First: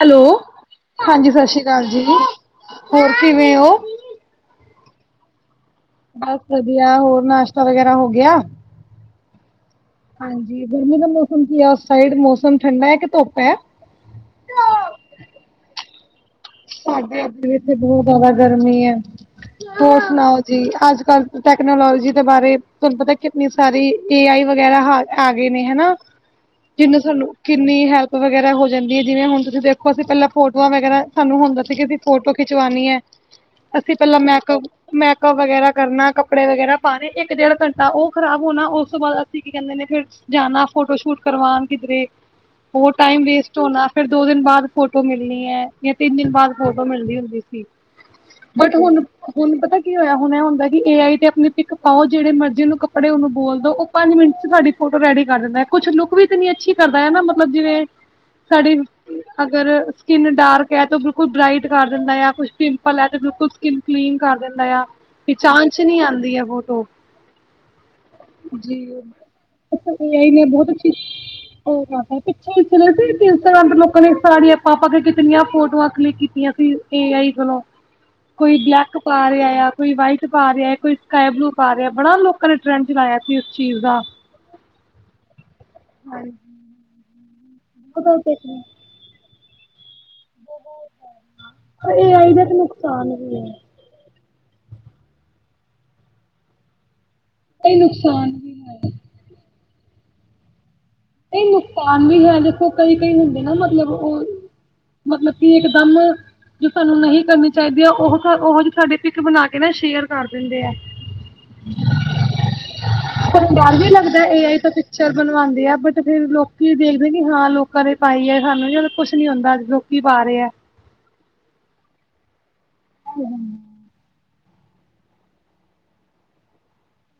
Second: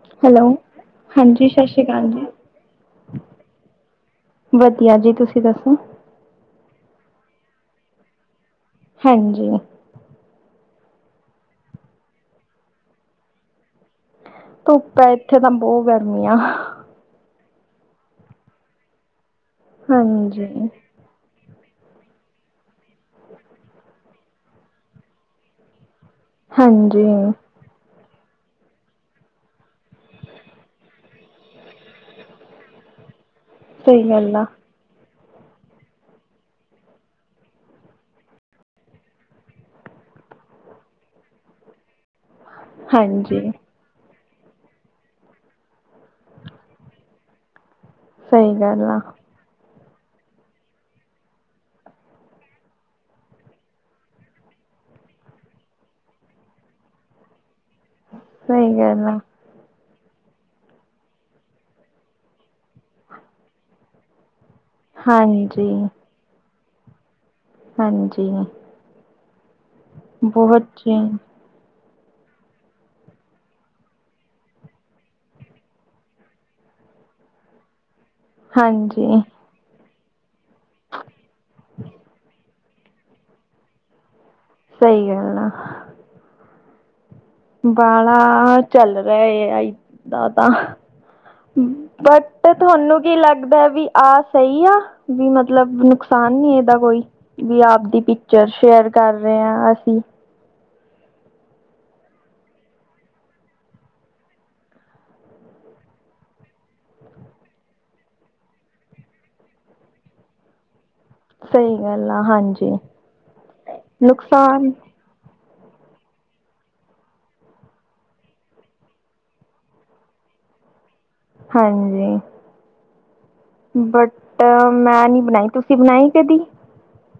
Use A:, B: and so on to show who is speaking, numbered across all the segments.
A: Hello ਹਾਂਜੀ ਸਤਿ ਸ਼੍ਰੀ ਅਕਾਲ ਜੀ ਹੋਰ ਕਿਵੇਂ ਹੋ
B: ਵਆ ਜੀ ਤੁਸੀਂ ਦੱਸੋ
A: ਬਸ ਵਧੀਆ ਹੋਰ ਨਾਸ਼ਤਾ ਵਗੈਰਾ ਹੋਗ ਗਿਆ
B: ਹਾਂਜੀ
A: ਹਾਂਜੀ ਗਰਮੀ ਦਾ ਮੌਸਮ ਕੀ ਹੈ ਉਸ ਸਾਈਡ ਮੌਸਮ ਠੰਡਾ ਹੈ ਕਿ ਧੁੱਪ ਹੈ
B: ਧੁੱਪ ਹੈ ਇੱਥੇ ਤਾਂ ਬਹੁਤ ਗਰਮੀ ਆ
A: ਸਾਡੇ ਇ ਇਥੇ ਬਹੁਤ ਜਿਆਦਾ ਗਰਮੀ ਹੈ ਹੋਰ ਸੁਣਾਓ
B: ਹਾਂਜੀ
A: ਜੀ ਅੱਜ ਕੱਲ ਟੈਕਨੋਲੋਜੀ ਦੇ ਬਾਰੇ ਤੁਹਾਨੂੰ ਪਤਾ ਕਿੰਨੀ ਸਾਰੀ ਟੀ ਆਈ ਵਗੈਰਾ ਆ ਗਏ ਨੇ ਹਨਾ
B: ਹਾਂਜੀ
A: ਸਾਨੂੰ ਕਿੰਨੀ ਹੈ ਵਗੈਰਾ ਹੋ ਜਾਂਦੀ ਹੈ ਜਿਵੇਂ ਹੁਣ ਤੁਸੀਂ ਦੇਖੋਸੀਂ ਪਹਿਲਾਂ ਫੋਟੋਆਂ ਵਗੈਰਾ ਸਾਨੂੰ ਹੁੰਦਾ ਸੀ ਕਿਸੀ ਫੋਟੋ ਖਿਚਵਾਉਣੀ ਹੈ ਅਸੀਂ
B: ਸਹੀ
A: ਪਹਿਲਾਂ
B: ਗੱਲ
A: ਮੈਂ
B: ਆ
A: ਮੈਂ ਵਗੈਰਾ ਕਰਨਾ ਕੱਪੜੇ ਵਗੈਰਾ ਪਾਣੇ ਇੱਕ ਡੇਢ ਘੰਟਾ ਉਹ ਖਰਾਬ ਹੋਣਾ ਉਸ ਤੋਂ ਬਾਅਦ ਅਸੀਂ ਕੀ ਕਹਿੰਦੇ ਨੇ ਫਿਰ ਜਾਣਾ ਫੋਟੋ ਸ਼ੂਟ ਕਰਵਾਾਨ ਕਿਧਰੇ ਹੋਰ ਟਾਈਮ
B: ਹਾਂਜੀ
A: ਵੇਸਟ ਹੋਣਾ ਫਿਰ ਦੋ ਦਿਨ ਬਾਅਦ ਫੋਟੋ ਮਿਲਣੀ ਹੈ। ਜਾਂ ਤਿੰਨ ਦਿਨ ਬਾਅਦ ਫੋਟੋ ਮਿਲਦੀ ਹੁੰਦੀ ਸੀ।
B: ਸਹੀ
A: ਬਟ
B: ਗੱਲ
A: ਹੁਣ
B: ਆ
A: ਹੁਣ ਪਤਾ ਹੋਇਆ ਹੋਣਾ ਹੁੰਦਾ ਕਿ ਏ ਆਈ ਤੇ ਆਪਣੀ ਪਿੱਕ ਪਾਓ ਜਿਹੜੇ ਮਰਜ਼ੀ ਉਹਨੂੰ ਕੱਪੜੇ ਉਹਨੂੰ ਬੋਲ ਦ ਉਹ ਪੰਜ ਮਿੰਟ ਚ ਸਾਹਾਡੀ ਫੋਟੋ ਰੈਡੀ ਕਰ ਦਿੰਦਾ ਹੈ ਕੁਛ ਲੁੱਕ ਵੀ ਤਾਂ ਨੀ ਅੱਛੀ ਕਰਦਾ ਹੈ ਨਾ ਮਤਲਬ ਜਿਵੇਂ
B: ਸਹੀ
A: ਸਾਡੀੇ
B: ਗੱਲ ਆ
A: ਅਗਰ ਸਕਿੰਨ ਡਾਰਕ ਤੇ ਉਹ ਬਿਲਕੁਲ ਬਰਾਈਟ ਕਰ ਦਿੰਦਾ ਹੈ ਕੁਛ ਪਿੰਪਲ ਹੈ ਤੇ ਬਿਲਕੁਲ ਸਕਿਨ ਕਲੀਨ ਕਰ ਦਿੰਦਾ। ਪਹਿਚਾਣ
B: ਹਾਂਜੀ
A: ਚ ਨੀ ਆਉਂਦੀ ਹੈ ਬਹੁਤ [unintelligible]
B: ਹਾਂਜੀ
A: ਜੀ ਆ ਬਹੁਤ ਅੱਛੀ ਪਿੱਛੇ ਸੁਣਿਆ ਸੀ ਇੰਸਟਾਗਰਾਮ ਤੇ ਲੋਕ ਨੇ ਸਾੜੀਆ ਪਾ ਕੇ ਕਿਤਨੀਆਂ ਫੋਟੋਆਂ ਕਲਕ ਕੀਤੀਆਂ ਸੀ ਏ ਆਈ ਵੱਲੋਂ। ਕੋਈ ਬਲੱਕ
B: ਹਾਂਜੀ
A: ਪਾ ਰਿਹਾ ਆ ਕੋਈ ਵਾਈਟ ਪਾ ਰਿਹਾ ਕੋਈ ਸਕਾਈ ਬਲੂ ਪਾ ਰਿਹਾ ਬੜਾ ਲੋਕਾਂ ਨੇ ਟਰੈਂਡ ਚਲਾਇਆ ਸੀ ਉਸ ਚੀਜ਼ ਦਾ
B: ਸਹੀ ਗੱਲ ਆ। ਬਾਂਲਾ ਚੱਲ ਰਿਹਾ ਏ ਆਈ ਆਈ। ਤਾਂ ਬਟ ਤੁਹਾਨੂੰ ਕੀ ਲੱਗਦਾ ਵੀ ਆਸ ਸਹੀ ਆ ਵੀ ਮਤਲਬ ਨੁਕਸਾਨ ਨੀ ਇਹਦਾ ਕੋਈ ਵੀ
A: ਕਈ
B: ਆਪਦੀ
A: ਨੁਕਸਾਨ
B: ਪਿਕਚਰ
A: ਵੀ
B: ਸ਼ੇਅਰ
A: ਹੈ,
B: ਕਰ ਰਹੇ ਹਾ ਅਸੀ ਹੂੰ
A: ਇਹ ਨੁਕਸਾਨ ਵੀ ਹੈ ਦੇਖੋ ਕਈ ਕਈ ਹੁੰਦੇ ਨਾ ਮਤਲਬ ਉਹ ਮਤਲਬ ਕੀ ਇਕ ਦਮ ਜੋ ਸਾਨੂੰ ਨਹੀਂ ਕਰਨੀ ਚਾਹੀਦੀ ਹੈ ਉਹੋ ਜਿਹੀ ਸਾਡੀ ਪਿੱਕ ਬਣਾ ਕੇ ਨਾ ਸ਼ੇਅਰ ਕਰ ਦਿੰਦੇ ਆ।
B: ਸਹੀ ਗੱਲ ਆ ਹਾਂਜੀ
A: ਤੈਨੂੰ ਡੱਰ ਹੀ ਲੱਗਦਾ ਏ ਆਈ
B: ਨੁਕਸਾਨ
A: ਤੋਂ ਪਿਕਚਰ ਬਣਵਾਣ ਚ ਵੀ ਆ ਤੇ ਫੇਰ ਲੋਕੀ ਦੇਖਦੇ ਕਿ ਹਾਂ ਲੋਕਾਂ ਨੇ ਪਾਈ ਹੈ ਸਾਨੂੰ ਕੁੱਛ ਨੀ ਹੁੰਦਾ ਲੋਕੀ ਪਾ ਰਹੇ ਹੈ।
B: ਹਾਂਜੀ। ਬਟ ਤਾਂ ਮੈਂ ਨੀ ਬਣਾਈ ਤੁਸੀਂ ਬਣਾਈ ਕਦੀ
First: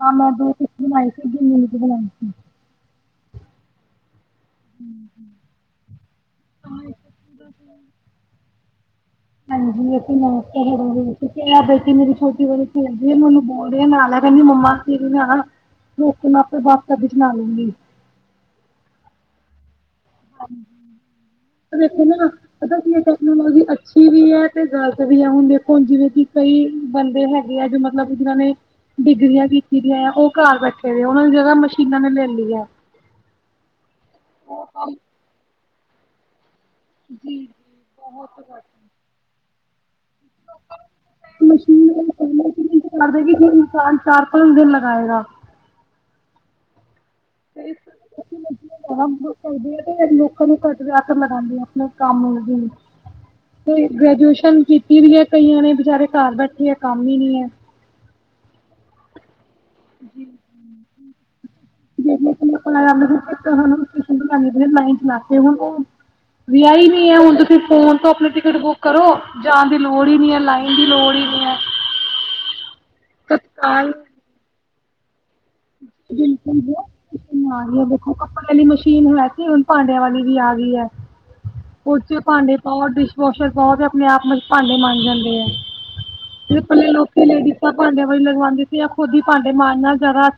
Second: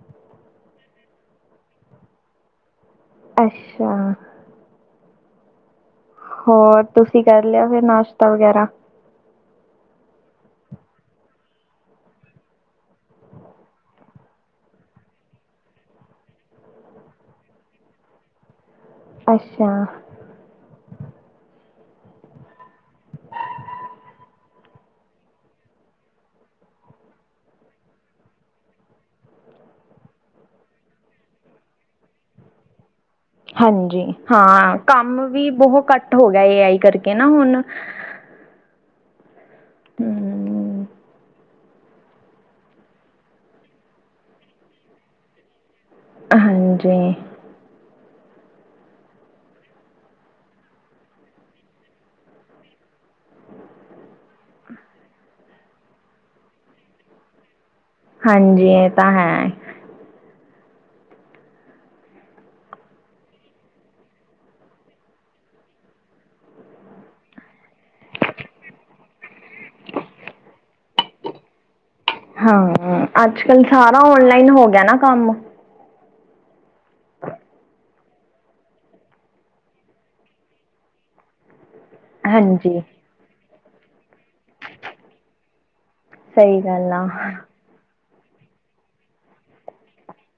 A: ਹ ਮੈਂ ਦ ਬਣਾਈ ਸੀ ਜੂਨ ਚ ਬਣਾਈ ਸੀ।
B: ਅੱਛਾ
A: ਹੂੰ ਹੂੰ
B: ਹੋਰ ਤੁਸੀਂ ਕਰ ਲਿਆ ਫਿਰ ਨਾਸ਼ਤਾ ਵਗੈਰਾ।
A: ਹਾਂਜੀ ਅਸੀਂ ਨਮਸ ਬੈਠੀ ਮੇਰੀ ਛੋਟੀ ਬੀਦੀ ਆ ਮਨੂੰ ਬੋਲਦੇ ਨਾਲ ਕਹਿੰਦੀ ਮੰਮਾ ਤਰੀ ਨਾਲ ਰ ਮੈਂ ਆਪਣੇ ਬਾਪ ਕਦੇ ਚ ਨਾ ਲੂੰਗੀ
B: ਅੱਛਾ।
A: ਹਾਂਜੀ ਦੇਖੋ ਨਾ ਪਤਾ ਕੀ ਟੈਕਨੋਲੋਜੀ ਅੱਛੀ ਵੀ ਹੈ ਤੇ ਗ਼ਲਤ ਵੀ ਆ ਹੁਣ ਦੇਖੋ ਜਿਵੇਂ ਕਿ ਕਈ ਬੰਦੇ ਹੈਗੇ ਆ ਜੋ ਮਤਲਬ ਜਿਨਾਂ ਨੇ ਡਿਗਰੀਆਂ ਕੀਤੀ ਦੀ ਆ ਉਹ ਘਰ ਬੈਠੇ ਦੇ ਉਹਨਾਂ ਨੇ ਜਗ੍ਹਾ ਮਸ਼ੀਨਾਂ ਨੇ ਲੈ ਲਈ ਹੈ।
B: ਹਾਂਜੀ ਹਾਂ ਕੰਮ ਵੀ ਬਹੁਤ ਘੱਟ ਹੋ ਗਿਆ ਇਹ ਆਈ ਕਰਕੇ ਨਾ
A: ਜੀ
B: ਹੁਣ
A: [unintelligible]
B: ਹਮ
A: [unintelligible]
B: ਹਾਂਜੀ
A: ਕਰਦੇ ਤੇ ਲੋਕਾਂ ਨੂੰ ਘੱਟ ਕੇ ਲਗਾਦੇ ਆ ਆਪਣੇ ਕੰਮ ਵੀ ਤੇ ਗ੍ਰੈਜੂਏਸ਼ਨ ਕੀਤੀ ਵੀ ਹੈ ਕਈਆਂ ਨੇ ਬਚਾਰੇ ਘਰ ਬੈਠੇ ਆ ਕੰਮ ਹੀ ਨੀ ਹੈ
B: ਹਾਂਜੀ ਇਹ ਤਾਂ ਹੈ
A: ਜੀ ਸੀਂ ਫੋਨ ਤੋਂ ਆਪਣੀ ਟਿਕਟ ਬੁੱਕ ਕਰੋ ਜਾਣ ਦੀ ਲੋੜ ਹੀ ਨ ਹੈ ਲਾਈਨ ਦੀ ਲੋੜ ਹੀ ਨੀ ਹੈ
B: ਹਾਂ ਅੱਜ ਕੱਲ
A: ਤਤਕਾਲ
B: ਸਾਰਾ ਔਨਲਾਈਨ ਹੋ ਗਿਆ ਨਾ ਕੰਮ
A: ਬਿਲਕੁਲ ਜੀ ਨਾ ਹੀ ਕੱਪੜਿਆਂੀ ਮਸ਼ੀਨ ਹੈ ਸੀ ਹੁਣ ਭਾਂਡਿਆਂ ਵਾਲੀ ਵੀ ਆ ਗਈ ਹੈ ਉਚੇ ਭਾਂਡੇ
B: ਹਾਂਜੀ
A: ਪਾਓ ਡਿਸ਼ ਵਾਸ਼ਰ ਬਹੁਤ ਆਪਣੇ ਆਪ ਵਿੱਚ ਭਾਂਡੇ ਮਾਂਜੇ ਜਾਂਦੇ ਹੈ
B: ਸਹੀ
A: ਜਿਹ ਪੱਲੇ
B: ਗੱਲ ਆ
A: ਲੋਕੀ ਲੇਡੀਜ਼ਾਂ ਭਾਂਡੇ ਲਗਵਾਉਂਦੇ ਸੀ ਜਾਂ ਖੁਦੀ ਭਾਂਡੇ ਮਾਂਜਣਾ ਜ਼ਿਆਦਾ [unintelligible]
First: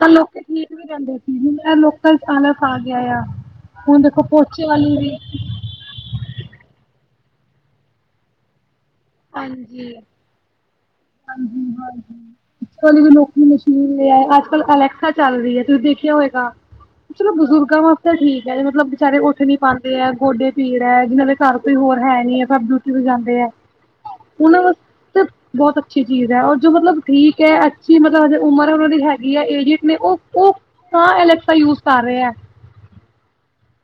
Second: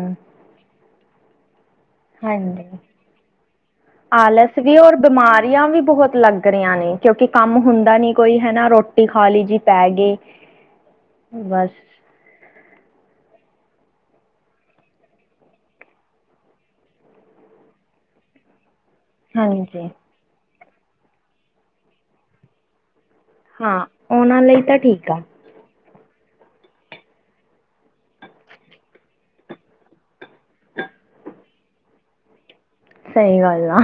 A: ਤਾਂ ਲੋਕੀ ਠੀਕ ਵੀ ਰਹਿੰਦੇ ਸੀ ਹੁਣ ਇਹ ਲੋਕਾਂ ਚ ਆਲਸ
B: ਹਾਂਜੀ
A: ਆ ਗਿਆ ਆ ਹੁਣ ਦੇਖੋ
B: ਆਲਸ
A: ਪੋਚੇ
B: ਵੀ
A: ਵਾਲੀ
B: ਔਰ ਬਿਮਾਰੀਆਂ ਵੀ ਬਹੁਤ ਲੱਗ ਰਹੀਆਂ ਨੇ ਕਿਉਂਕਿ ਕੰਮ ਹੁੰਦਾ ਨੀ ਕੋਈ ਹੈ ਨਾ ਰੋਟੀ ਖਾ ਲਈ ਜੀ ਪੈ
A: ਹਾਂਜੀ।
B: ਗਏ ਬਸ
A: ਹਾਂਜੀ। ਹਾਂਜੀ ਵੀ ਨੌਕਰੀ ਅੱਜ ਕੱਲ ਅਲੈਕਸਾ ਚੱਲ ਰਹੀ ਹੈ ਤੁਸੀਂ ਦੇਖਿਆ ਹੋਏਗਾ ਚਲੋ ਬਜ਼ੁਰਗਾਂ ਵਾਸਤੇ ਠੀਕ ਹੈ ਮਤਲਬ ਵਿਚਾਰੇ ਉੱਠ ਨਹੀਂ
B: ਹਾਂਜੀ
A: ਪਾਂਦੇ ਹੈ ਗੋਡੇ ਪੀੜ ਹੈ ਜਿਹਨਾਂ ਦੇ ਘਰ ਕੋਈ ਹੋਰ ਹੈ ਨੀ ਹੈ ਪਰ ਸ਼ਾਮ ਨੂੰ ਜਦੋਂ ਜਾਂਦੇ ਹੈ
B: ਹਾਂ ਉਹਨਾਂ ਲਈ ਤਾਂ ਠੀਕ ਆ
A: ਵਾਸਤੇ ਬਹੁਤ ਅੱਛੀ ਚੀਜ਼ ਹੈ ਉਹ ਜੋ ਮਤਲਬ ਠੀਕ ਹੈ ਅੱਛੀ ਮਤਲਬੇ ਉਮਰ ਉਹਨਾ ਦੀ ਹੈਗੀ ਹੈ ਏਡੀਅਟ ਨੇ ਉਹ [unintelligible] ਯੂਜ ਕਰ ਰਹੇ ਹੈ।
B: ਸਹੀ ਗੱਲ ਆ।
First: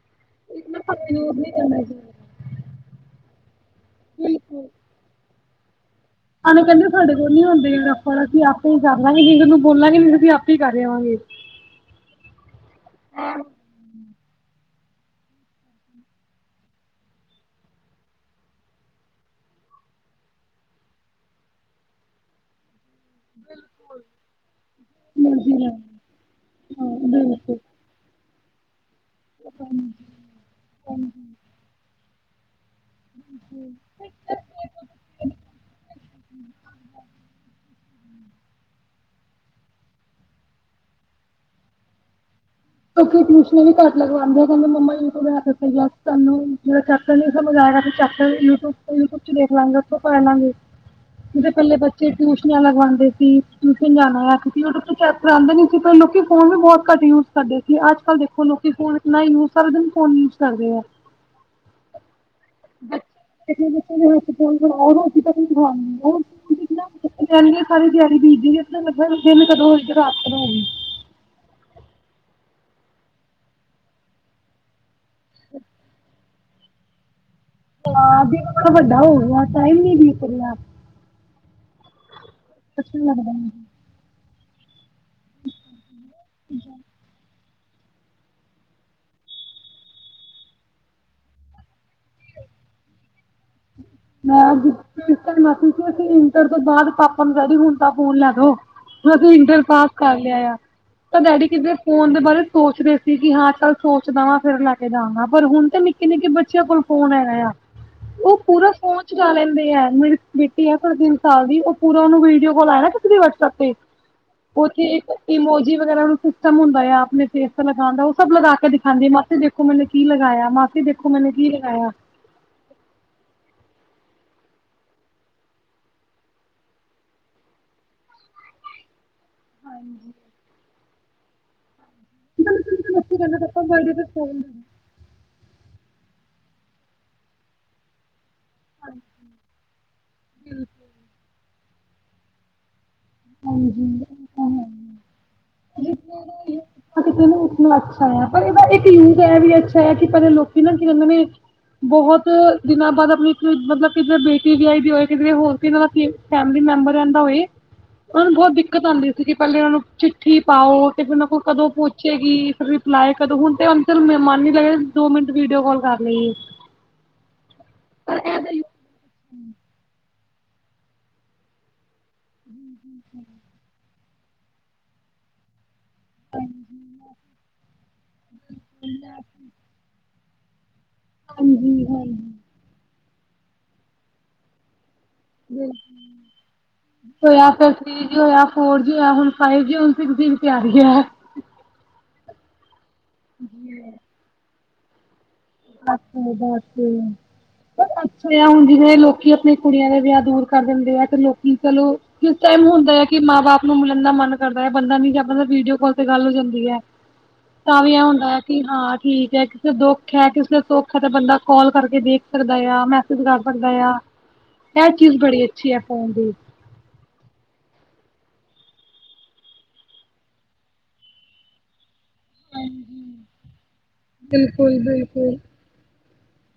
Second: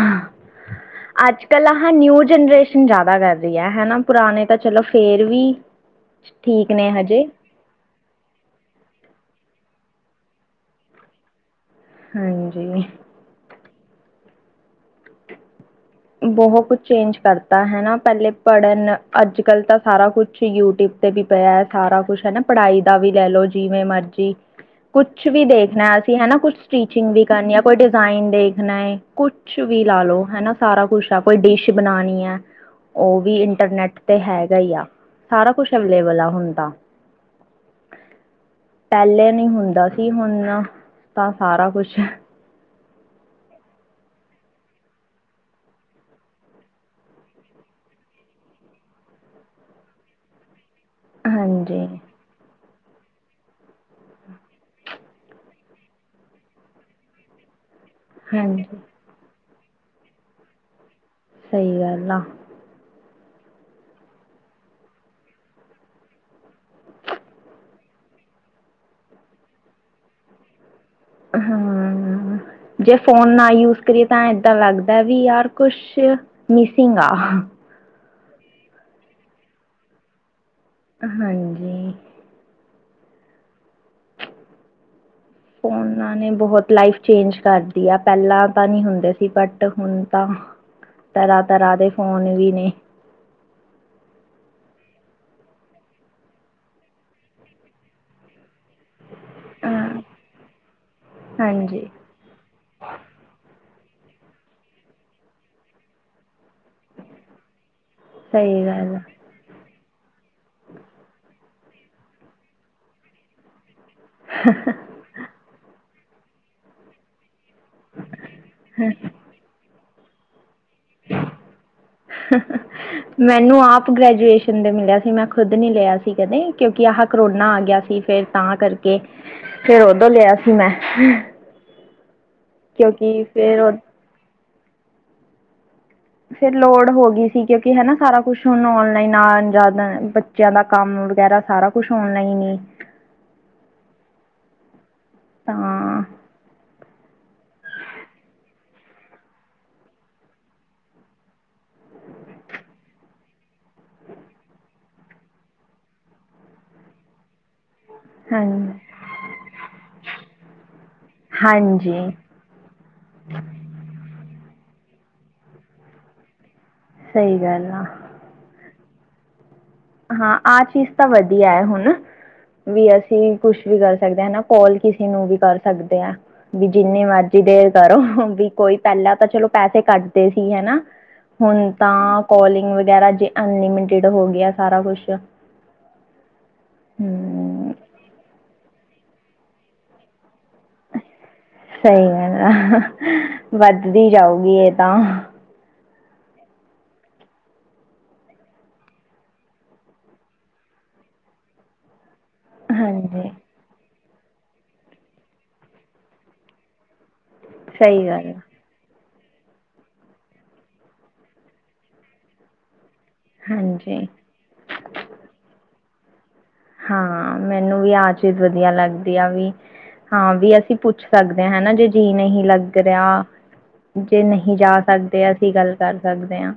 B: ਅੱਜ ਕੱਲ ਆ ਹਾਂ ਨਿਊ ਜਨਰੇਸ਼ਨ ਜਿਆਦਾ ਵਧੀਆ ਹੈ ਨਾ ਪੁਰਾਣੇ ਤਾਂ ਚਲੋ ਫੇਰ ਵੀ
A: ਆਨੂੰ
B: ਠੀਕ
A: ਕਹਿੰਦੇ
B: ਨੇ
A: ਸਾਡੇ
B: ਹਜੇ
A: ਕੋਲ ਨੀ ਹੁੰਦੇ ਇਹ ਰੱਫੜ ਅਸੀਂ ਆਪੇ ਹੀ ਕਰ ਰਨਾ ਉਹਨੂੰ ਬੋਲਾਂਗੇ ਮੈਨੂੰ ਤੁਸੀਂ ਆਪੇ ਕਰ ਰਹੇਵਾਂਗੇ
B: ਹਾਂਜੀ ਬਹੁਤ ਕੁਛ ਚੇਂਜ ਕਰਤਾ ਹੈ। ਪਹਿਲੇ ਪੜ੍ਹਨ ਅੱਜ ਕੱਲ ਤਾਂ ਸਾਰਾ ਕੁਛ ਯੂਟਿਊਬ ਤੇ ਵੀ ਪਿਆ ਹੈ ਸਾਰਾ ਕੁਛ ਹੈ ਨਾ ਪੜ੍ਹਾਈ ਵੀ ਲੈ ਲਓ ਜਿਵੇਂ ਮਰਜੀ ਕੁਛ ਵੀ ਦੇਖਣਾ ਅਸੀਂ ਹਨਾ ਕੁਛ ਸਟੀਚਿੰਗ ਵੀ ਕਰਨੀ ਆ ਕੋਈ ਡਿਜ਼ਾਇਨ ਦੇਖ ਖਣਾ ਕੁਛ ਵੀ ਲਾ ਲੋੋ ਹਨਾ ਕੁਛ ਆ ਕੋਈ ਡਿਸ਼ ਬਣਾਉਣੀ ਹੈ। ਉਹ ਵੀ ਇੰਟਰਨੈਟ ਤੇ ਹੈਗਾ ਈ ਆ ਸਾਰਾ ਕੁਛ ਅਵੇਲੇਬਲ ਆ ਹੁਣ ਤ ਪਹਿਲੇ ਨੀ ਹੁੰਦਾ ਸੀ ਹੁਣ ਤਾਂ ਸਾਰਾ ਕੁਛ
A: ਕਿਉਂਕਿ ਟਿਊਸ਼ਨ ਵੀ ਘੱਟ ਲਗਵਾਉਂਦੇ ਮੰਮਾ ਯੂਿਬ ਨੂੰ ਜਿਹੜਾ ਚੈਪਟਰ ਨੀ ਸਮਝ ਆ ਰਿਹਾਆ ਚੈਪ ਯੂਿਬ ਯੂਿ ਚ ਦੇਖ ਲਾਂਗੇ ਉੱਥੋਂ ਪੜ ਲਾਂਗੇ । ਕੱਲੇ
B: ਹਾਂਜੀ
A: ਬੱਚੇ ਟਿਊਸ਼ਨ ਨਾਲ ਲਾ ਕੇ ਉਂਦੇ ਸੀ ਟਿਊਸ਼ਨ ਜਾਣਾ ਕਿ ਉਹ ਕੋ ਚੈਪਟਰ ਆਉਂਦੇ ਨੀ ਸੀ ਲੋਕੀ ਫੋਨ ਵੀ ਬਹੁਤ ਘੱਟ ਯੂਜ ਸਾਡੇ ਕਿ ਅੱਜ ਕੱਲ ਦੇਖੋ
B: ਹਾਂਜੀ
A: ਲੋਕੀ ਹੁਣ ਇੰਨਾ ਹੀ ਸਾਰੇ ਦਿਨ ਫੋਨ ਯੂਜ ਕਰਦੇ ਆ
B: ਸਹੀ ਗੱਲ ਆ
A: ਬੱਚੇ ਦੇ ਹੱਥ ਰੋਟੀ ਤਾਂੱਕ ਨ ਖਾ ਕਹ ਸਾਰੀ ਤਿਆਰੀ ਬੀਜਦੀ ਲੱ ਲੱ ਕਦੋਂਧ ਰਾਤ [unintelligible]
B: ਹਾਂ ਜੇ ਫੋਨ ਨਾ ਯੂਜ ਕਰੀਏ ਤਾਂ ਏਦਾਂ ਲੱਗਦਾ ਦਾ ਵੀ ਯਾਰ ਕੁਛ ਮਿਸੀਂਗ ਆ
A: ਹਾਂ ਦੇਖ ਵੱਡਾ ਹੋਊਗਾ ਟਾਈਮ ਨੀ ਬੀਤਿਆ
B: ਹਾਂਜੀ
A: ਅੱਛਾ ਲੱਗਦਾ
B: ਫੋਨਾਂ ਨੇ ਬਹੁਤ ਲਾਈਫ ਚੇਂਜ ਕਰ ਦਿੱਤੀ ਆ ਪਹਿਲਾਂ ਤਾਂ ਨੀ ਹੁੰਦੇ ਸੀ ਬਟ ਹੁਣ ਤਾਂ ਤਰ੍ਹਾਂ ਤਰ੍ਹਾਂ ਦੇ ਫੋਨ ਵੀ ਨੇ
A: ਮੈਂ ਮਸੀ ਸੀ ਇੰਟਰ ਤੋਂ ਬਾਅਦ ਪਾਪਾ ਨੂੰ ਡੈਡੀ ਹੁਣ ਤਾਂ ਫੋਨ ਲੈ ਦੋ ਅਸੀਂ ਇੰਟਰ
B: ਹਾਂ
A: ਪਾਸ ਕਰ ਲਿਆ ਆ ਤਾਂ ਡੈਡੀ ਕਿੇ
B: ਹਾਂਜੀ
A: ਫੋਨ ਦੇ ਬਾਰੇ ਸੋਚਦੇ ਸੀ ਕਿ ਹਾਂ ਚੱਲ ਸੋਚਦਾ ਵਾ ਫਿਰ ਲੈ ਕੇ ਜਾਦਾ ਪਰ ਹੁਣ ਤੇ ਨਿੱਕੇ ਨਿੱਕੇ ਬੱਚਿਆਂ ਕੋਲ ਫੋਨ ਆਗਾ ਆ
B: ਸਹੀ
A: ਪੂਰਾ
B: ਗੱਲ ਆ
A: ਫੋਨ ਚੁਲਾ ਲੈਂਦੇ ਹੈ ਮੇਰੀ ਬੇਟੀ ਆ ਤਿੰਨ ਸਾਲ ਦੀ ਉਹ ਪੂਰਾ ਉਹਨੂੰ ਵੀਡੀਓ ਕੋਲ ਆਇ ਨਾ ਕਿਸੇ ਵਟਸਪ ਤੇ ਉੱਥੇ ਇੱਕਮੋਜੀ ਵਗੈਰਾ ਸਿਸਟਮ ਹੁੰਦਾ ਆ ਆਪਣੇ ੇਸ ਲਗਾਉਂਦਾ ਉਹ ਸਭ ਲਗਾ ਕੇ ਦਿਖਾਂਦੀ ਹੈ ਮਾਸੇ ਦੇਖੋ ਮੈਨੂੰ ਕੀ ਲਗਾਇਆ ਮੈਂ
B: ਮੈਨੂੰ ਆਪ ਆਪ ਗ੍ਰੈਜੂਏਸ਼ਨ ਦੇ ਮਿਲਿਆ ਸੀ ਮੈਂ ਖੁਦ ਨਹੀਂ ਲਿਆ ਸੀ ਕਦੇ ਕਿਉਂਕਿ ਆਹ ਕਰੋਨਾ ਆ ਗਿਆ ਸੀ ਫਿਰ ਤਾਂ ਕਰਕੇ ਫੇਰ ਉਦੋਂ ਲਿਆ ਸੀ ਮੈਂ ਹਮ
A: ਤ ਬ
B: ਫਿਰ ਲੋੜ ਹੋ ਗਈ ਸੀ ਕਿਉਂਕਿ ਹਨਾ ਸਾਰਾ ਕੁਛ ੂੰ ਨਲਾਈਨ ਆਦਾ ਬੱਚਿਆਂ ਦਾ ਕੰਮ ਵਗੈਰਾ ਸਾਰਾ ਕੁਛ ਹੋਨਾ ਹੀ ਨੀ
A: ਹਾਂਜੀ
B: ਤਾਂ
A: ਕਿਸੇ ਨੂੰ ਉਸ ਨਾਲ ਅੱਛਾ ਆ ਪਰ ਇਹਦਾ ਇੱਕ ਯੂਜ਼ ਇਹ ਵੀ ਅੱਛਾ ਆ ਕਿ ਪਹਿਲੇ ਲੋਕੀ ਨਾ ਕੀਦੇ ਨੇ ਬਹੁਤ ਦਿਨਾਂ ਬਾਅਦ ਆਪਣੀ ਮਤਲਬ ਕਿੱਧਰ ਬੇਟੀ ਵਿ ਆਈ ਦੀ ਹੋਏ ਹੋਰ ਦਾ ਫੈਮਿਲੀ ਮੈਂਬਰ ਰਹਿੰਦਾ ਹੋਵੇ ਉਹਨਾਂ ਨੂੰ
B: ਹਾਂ
A: ਬਹੁਤ ਦਿੱਕਤ ਆਉਂਦੀ ਸੀ ਕਿ ਪਹਿਲੇ ਉਹਨਾਂ ਨੂੰ ਚਿੱਠੀ ਪਾਓ ਤੇ ਫਿਰਰ ਉਹਨਾਂ ਕੋਲ ਕਦੋਂ
B: ਹਾਂਜੀ
A: ਪਹਚੇਗੀ ਫਿਰ ਰਿਪਲਾਏ ਕਦੋਂ ਹੁਣ ਤੇ ਚ ਮਹਿਮਾਨ ਨੀ ਲੱ ਦੋ ਮਿੰਟ ਵੀਡੀਓ ਕਾਲ ਕਰ ਲਈ
B: ਸਹੀ ਗੱਲ ਆ
A: ਹਮ
B: ਹਾਂ ਆਹ ਚੀਜ਼ ਤਾਂ ਵਧੀਆ ਹੈ ਹੁਣ ਵੀ ਅਸੀਂ ਕੁਛ ਵੀ ਕਰ ਸਕ ਸਕਦਾ ਹਨਾ ਕੋਲ ਕਿਸੇ ਨੂੰ ਵੀ ਕਰ ਸਕਦੇ ਆ। ਵੀ ਜਿੰਨੀ ਮਰਜ਼ੀ ਦੇਰ ਕਰੋ ਵੀ ਕੋਈ ਪਹਿਲਾਂ ਤਾਂ ਚਲੋ ਪੈਸੇ ਕੱਟ ਤੇ ਸੀ ਹਨਾ। ਹੁਣ ਤਾਂ ਕੋਲਿੰਗ ਵਗੈਰਾ ਜੇ ਅਨਲਿਮਿਟਿਡ ਹੋ ਗਿਆ। ਸਾਰਾ ਕੁਛ
A: ਹੋਇਆ ਫੇਰ ਥ੍ਰੀ ਜ ਹੋਇਆ ਫੋਰ ਹੁਣ ਫਾਈਵ ਜੀ ਹੁਣ ਸਿਕਸ ਜੀ ਤਿਆਰੀ ਹੈ।
B: ਸਹੀ ਹੈ ਨਾ। [unintelligible] ਵੱਧਦੀ ਜਾਊਗੀ ਇਹ। ਤਾਂਹ
A: ਅੱਛਾ, ਬਸ। ਅੱਛਾ ਹੁਣ ਜਿਵੇਂ ਲੋਕੀ ਆਪਣੇ ਕੁੜੀਆਂ ਦੇ ਵਿਆਹ ਦੂਰ ਕਰ ਦਿੰਦੇ ਆ ਤੇ ਲੋਕੀ ਚਲੋ ਕਿਸ ਟਾਈਮ ਹੁੰਦਾ ਹੈ ਕਿ
B: ਹਾਂਜੀ
A: ਮਾਂ ਬਾਪ ਨੂੰ ਮਿਲ ਨਾ ਮਨ ਕਰਦਾ ਹੈ ਬੰਦਾ ਨੀ ਜਾਂ ਬੰਦਾ ਵੀਡੀਓ ਕਾਲ ਤੇ ਗੱਲ ਹੋ ਜਾਂਦੀ ਹੈ। ਤਾਂ ਵੀ ਇਹ
B: ਸਹੀ
A: ਹੁੰਦਾ
B: ਗੱਲ ਆ
A: ਹੈ ਕਿ ਹਾਂ ਠੀਕ ਹੈ, ਕਿਸੇ ਦੁੱਖ ਹੈ ਕਿਸੇ ਸੌਖਾ ਤਾਂ ਬੰਦਾ ਕਾਲ ਕਰਕੇ ਦੇਖ ਸਕਦਾ ਆ ਮੈ ਕਰ ਸਕਦਾ ਆ।
B: ਹਾਂਜੀ
A: ਇਹ ਚੀਜ਼ ਬੜੀ ਅੱਛੀ ਆ। ਹਾਂਜੀ।
B: ਹਾਂ, ਮੈਨੂੰ ਵੀ ਆਹ ਚੀਜ਼ ਵਧੀਆ ਲੱਗਦੀ ਆ ਵੀ ਹਾਂ ਵੀ ਅਸੀਂ ਪੁੱਛ ਸਕਦੇ ਹਾਂ। ਹੈਨਾ ਜੇ ਜੀ ਨਹੀਂ ਲੱਗ ਰਿਹਾ। ਜੇ ਨਹੀਂ ਜਾ ਸਕਦੇ ਅਸੀਂ ਗੱਲ ਕਰ ਸਕਦੇ ਹਾਂ।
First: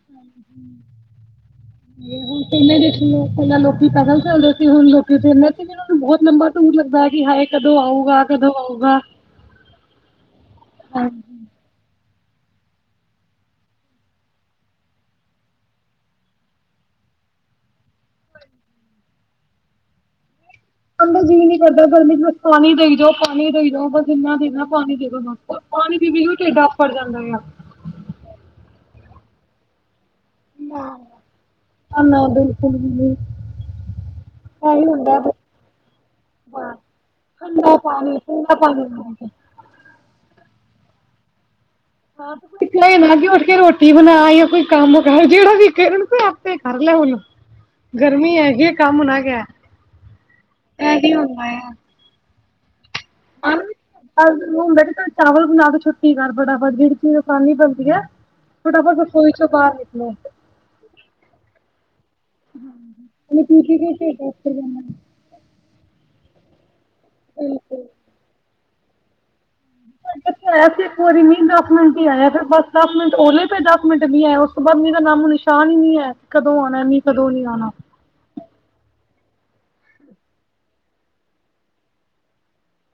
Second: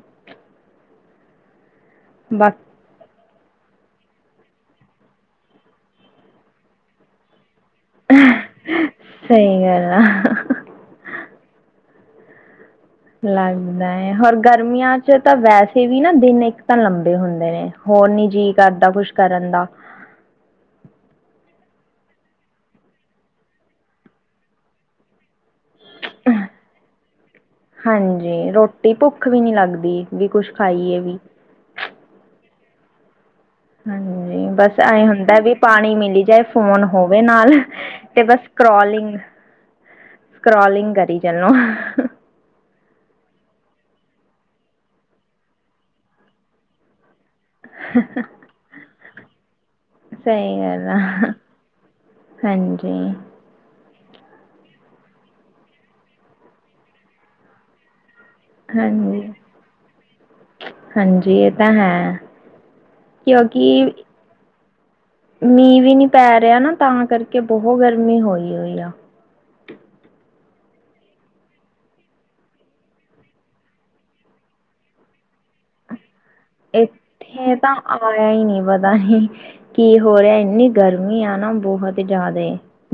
A: ਹੁਣ
B: ਬਾ
A: ਕਿੰਨੇ ਦੇਖਨਾ ਲੋਕ ਪੈਦਲ ਚੱਲਦੇ ਸੀ। ਹੁਣ ਲੋਕੀ ਤੇ ਕਹਿੰਦੇ ਇਹਨਾਂ ਨੂੰ ਬਹੁਤ ਲੰਬਾ ਟੂਰ ਲੱਗਦਾ ਹੈ ਕਿ ਹਾਏ ਕਦੋਂ ਆਊਗਾ, ਕਦੋਂ ਆਊਗਾ।
B: ਸਹੀ ਗੱਲ ਆ
A: ਹਾਂਜੀ।
B: ਲੱਗਦਾ ਹੈ। ਹੋਰ ਗਰਮੀਆਂ ਚ ਤਾਂ ਵੈਸੇ ਵੀ ਨਾ ਦਿਨ ਇੱਕ ਤਾਂ ਲੰਬੇ ਹੁੰਦੇ ਨੇ ਹੋਰ ਨੀ ਜੀਅ ਕਰਦਾ ਕੁਛ ਕਰਨ ਦਾ।
A: ਅੰਦਾ ਜੀਅ ਨੀ ਕਰਦਾ ਚ ਬਸ ਗਰਮੀ ਪਾਣੀ ਦੇਈ ਜਾਓ, ਪਾਣੀ ਦੇਈ ਦਓ ਬਸ ਇੰਨਾ ਦੇਣਾ ਪਾਣੀ ਦੇ ਦੋ ਬਸ। ਪਾਣੀ ਪੀ-ਪੀ ਕੇ ਟੇਡ ਆਫਰ ਜਾਂਦਾ ਆ।
B: ਤੇ ਭੁੱਖ ਵੀ ਨੀ ਲੱਗਦੀ। ਵੀ ਕੁਛ ਖਾਈਏ ਵੀ।
A: [inaudible]
B: ਹਾਂਜੀ। ਬਸ ਐ ਹੁੰਦਾ ਵੀ ਪਾਣੀ ਮਿਲੀ ਜਾਏ ਫੋਨ ਹੋਵੇ ਨਾਲ ਤੇ ਬਸ ਸਕਰੋਲਿੰਗ ਸਕ੍ਰੋਲਿੰਗ ਕਰੀ ਚਲੋ।
A: ਕਿਤਨਾ ਇਹ ਨਾ ਉੱਠ ਕੇ ਰੋਟੀ ਬਣਾ ਜਾਂ ਕੋਈ ਕੰਮ ਕਰ ਜਿਹੜਾ ਵੇਖੇ ਕੋਈ ਆਪੇ ਕਰ ਲੈ ਹੁਣ। ਗਰਮੀ ਹੈਗੀ ਕੰਮ ਨਾ ਕਹਿ,
B: ਸਹੀ ਗੱਲ ਆ
A: ਐਵੈਂ ਹੁੰਦਾ ਏ।
B: ਹਾਂਜੀ
A: ਚਾਵਲ ਬਣਾ ਕੇ ਛੁੱਟੀ ਕਰ ਬੜਾ ਜਿਹੜੀ ਚੀਜ਼ ਆਸਾਨੀ ਬਣਦੀ ਹੈ ਫਟਾਫਟ
B: ਹਾਂਜੀ
A: ਰਸੋਈ ਚੋਂ ਬਾਹਰ ਨਿਕਲੋ
B: ਹਾਂਜੀ ਇਹ ਤਾਂ ਹੈ ਕਿਉਂਕਿ ਮੀਂਹ ਵੀ ਨੀ ਪੈ ਰਿਹਾ ਨਾ ਤਾਂ ਕਰਕੇ ਬਹੁਤ ਗਰਮੀ ਹੋਈ ਹੋਈ ਆ [inaudible]
A: ਮੀਂਹ ਆਇਆ ਸੀ ਇੱਕ ਵਾਰੀ ਮੀ ਦਸ ਮਿੰਟ ਹੀ ਆਇਆ ਫਿਰ ਬਸ ਦਸ ਮਿੰਟ ਮੀਂਹ ਓਲੇ ਤੇ ਦਸ ਮਿੰਟ ਨਹੀਂ ਆਇਆ ਉਸ ਤੋਂ ਬਾਅਦ ਮੇਰਾ ਨਾਮ ਨਿਸ਼ਾਨ ਹੀ ਨਹੀਂ ਹੈ ਕਦੋਂ ਆਉਣਾ ਮੀਂਹ ਕਦੋਂ ਨਹੀਂ
B: ਇੱਥੇ
A: ਆਉਣਾ
B: ਤਾਂ ਆਇਆ ਹੀ ਨਹੀਂ ਪਤਾ ਨੀ ਕੀ ਹੋ ਰਿਹਾ ਇੰਨੀ ਗਰਮੀ ਆ ਨਾ ਬਹੁਤ ਜਿਆਦਾ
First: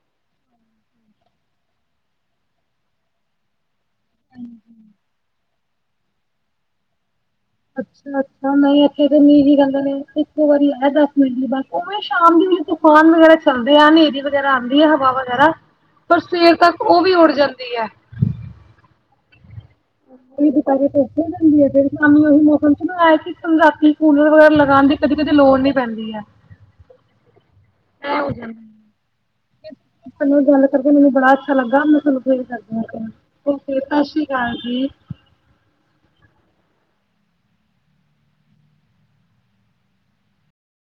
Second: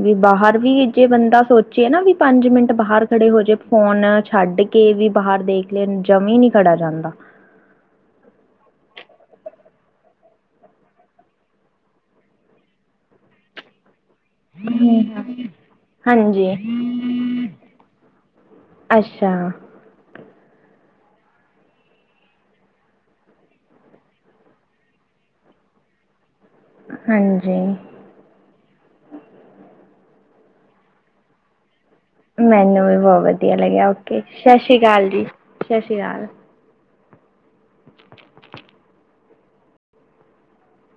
B: ਵੀ ਬਾਹਰ ਵੀ ਜੇ ਬੰਦਾ ਸੋਚੇ ਨਾ ਵੀ ਪੰਜ ਮਿੰਟ ਬਾਹਰ ਖੜੇ ਹੋ ਜੇ ਫੋਨ ਛੱਡ ਕੇ ਵੀ ਬਾਹਰ ਦੇਖ ਜਮੀ ਹੀ ਨਹੀਂ ਖੜਾ ਜਾਂਦਾ
A: ਅੱਛਾ ਅੱਛਾ ਨਹੀਂ ਇੱਥੇ ਮੀਂ ਹੀ ਕਹਿੰਦਾ ਨੇ ਇੱਕੋ ਵਾਰੀ ਆਇ ਦਸ ਮਿੰਟ ਦੀ ਬਸ ਉਵੇਂ ਸ਼ਾਮ ਦੀ ਤੂਫਾਨ ਵਗੈਰਾ ਚੱਲਦੇ ਆਦੇ ਵਗੈਰਾ ਆਉਂਦੀ ਹੈ ਹਵਾ ਵਗੈਰਾ ਪਰ
B: ਹਾਂਜੀ
A: ਸਵੇਰ ਤੱਕ ਉਹ ਵੀ ਉੱਡ ਜਾਂਦੀ ਹੈ
B: ਅੱਛਾ
A: ਦੁਪ ਜਾਂਦੀ ਹੈ ਫਿਰ ਸ਼ਾਮ ਉਹੀ ਮੌਸਮ ਚਇ ਕਿ ਰਾਤੀ ਕੂਨਰ ਵਗੈਰਾ ਲਗਾਉਣ ਦੀ ਕਦੀ ਕਦੀ ਲੋੜ ਨੀ ਪੈਂਦੀ ਹੈ
B: ਹਾਂਜੀ
A: ਠੀਕ ਹੈ ਤ ਗੱਲ ਕਰਕੇ ਮੈਨੂੰ ਬੜਾ ਅੱਛਾ ਲੱਗਾ ਤੁਹਾਨੂੰ ਫੇਰ ਕਰਦੀ ਆ
B: ਮੈਨੂੰ ਵੀ
A: ਫੋਨ।
B: ਬਹੁਤ ਵਧੀਆ ਲੱਗਿਆ ਓਕੇ ਸਤਿ ਸ਼੍ਰੀ ਅਕਾਲ ਜੀ ਸਤਿ ਸ਼੍ਰੀ ਅਕਾਲ [inaudible]